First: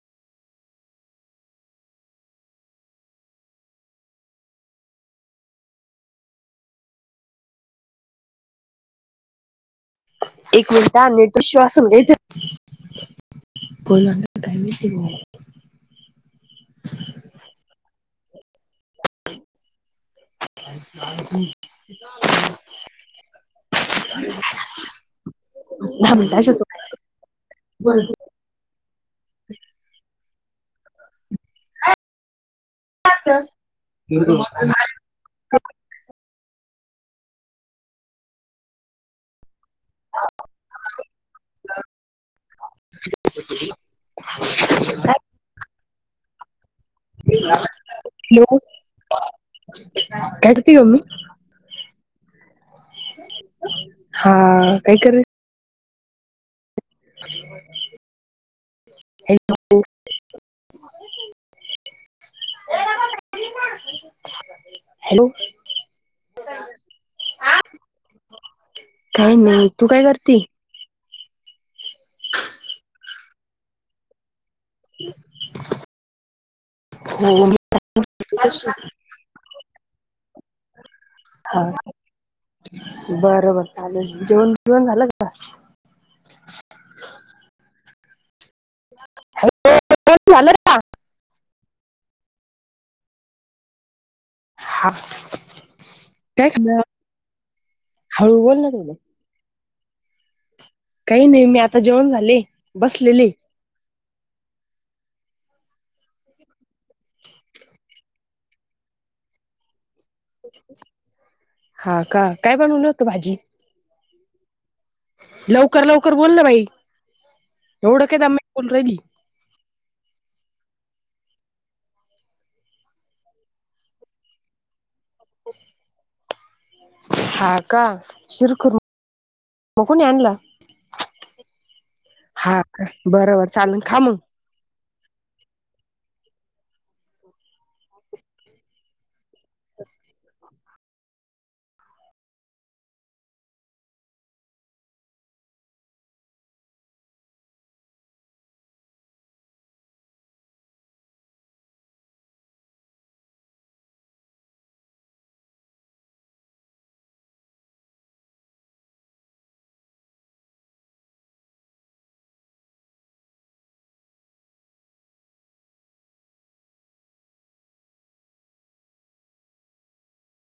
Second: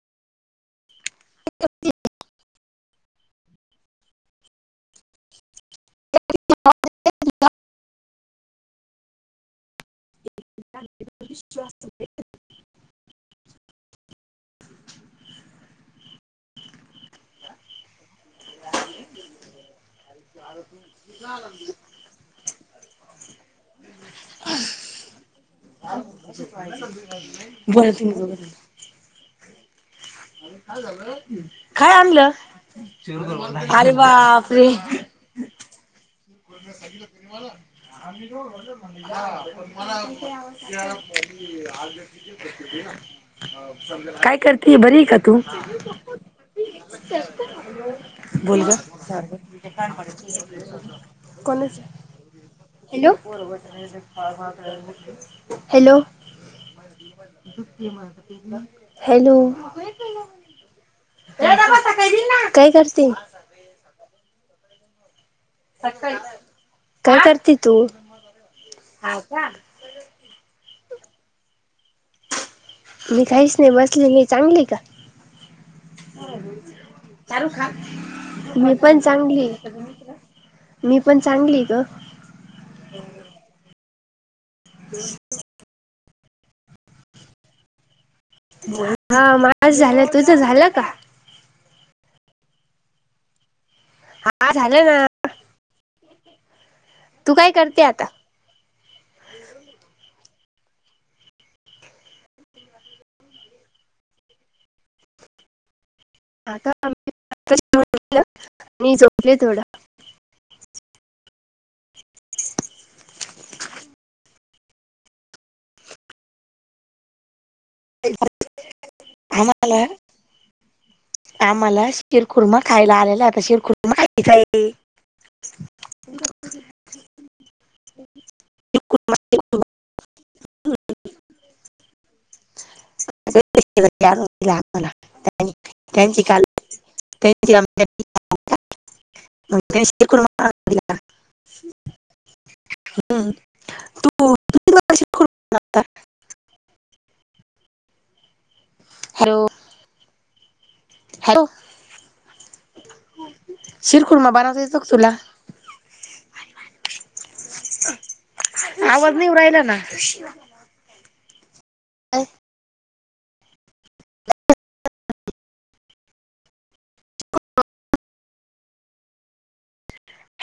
[inaudible] [unintelligible] एक मिनिटं हा नेट श्वास न घेत बोला ना, काय माहिती कोणं ये [unintelligible] [inaudible] [inaudible] दहा मिनिटाच्याच [unintelligible] बाळतीन बघत होत. काय आणलं? अरे बापरे [unintelligible] पण ते यावंच लागत [unintelligible] काय करती? बरी ये का तू? हॅलो बोल ग साधं काय करते ग मी कोणाच? हॅलो हा काय कर हॅलो [unintelligible] हॅलो काय करती? हॅलो काय करती तू? हा काय का नाही तू काय करती? मी काहीच नाय बसलेले. चांगली ये का? हो चारू मी खा, कशी मी पण चांगली ये, त्याजा मित्र, मी पण चांगली हा ये ग बरं बरं चालल म, जेवण बिवण झालं का? हा माज झालं, तुझ झालं का? हा झालं ना, काय खाणार तू काय करते आता? हळू बोल न थोडं काही नाही. मी आता जेवण झाले. बसलेलीये. आता [unintelligible] आता जेवण झालं मी झोपले थोडा. हा का, काय बनवल होतं भाजी? लवकर, लवकर बोल न बाई, एवढं काय दमानी बोलू राहिली. [unintelligible] आम्हाला शिरखुर्मा खायला आलेला हाय. आता शिरखुर्मा खायचा ये. [inaudible] हा का, शिरकुर शिरखुर्मा म कोणी आणला हा बरोबर पैसे चालल खा मग [unintelligible] [unintelligible] तू तू किती वेळा शिरखुर्मा बनवता हॅलो हॅलो शिरखुरमा बनवता येतो का तुला? आवाज नाही येवू राहिला ना काय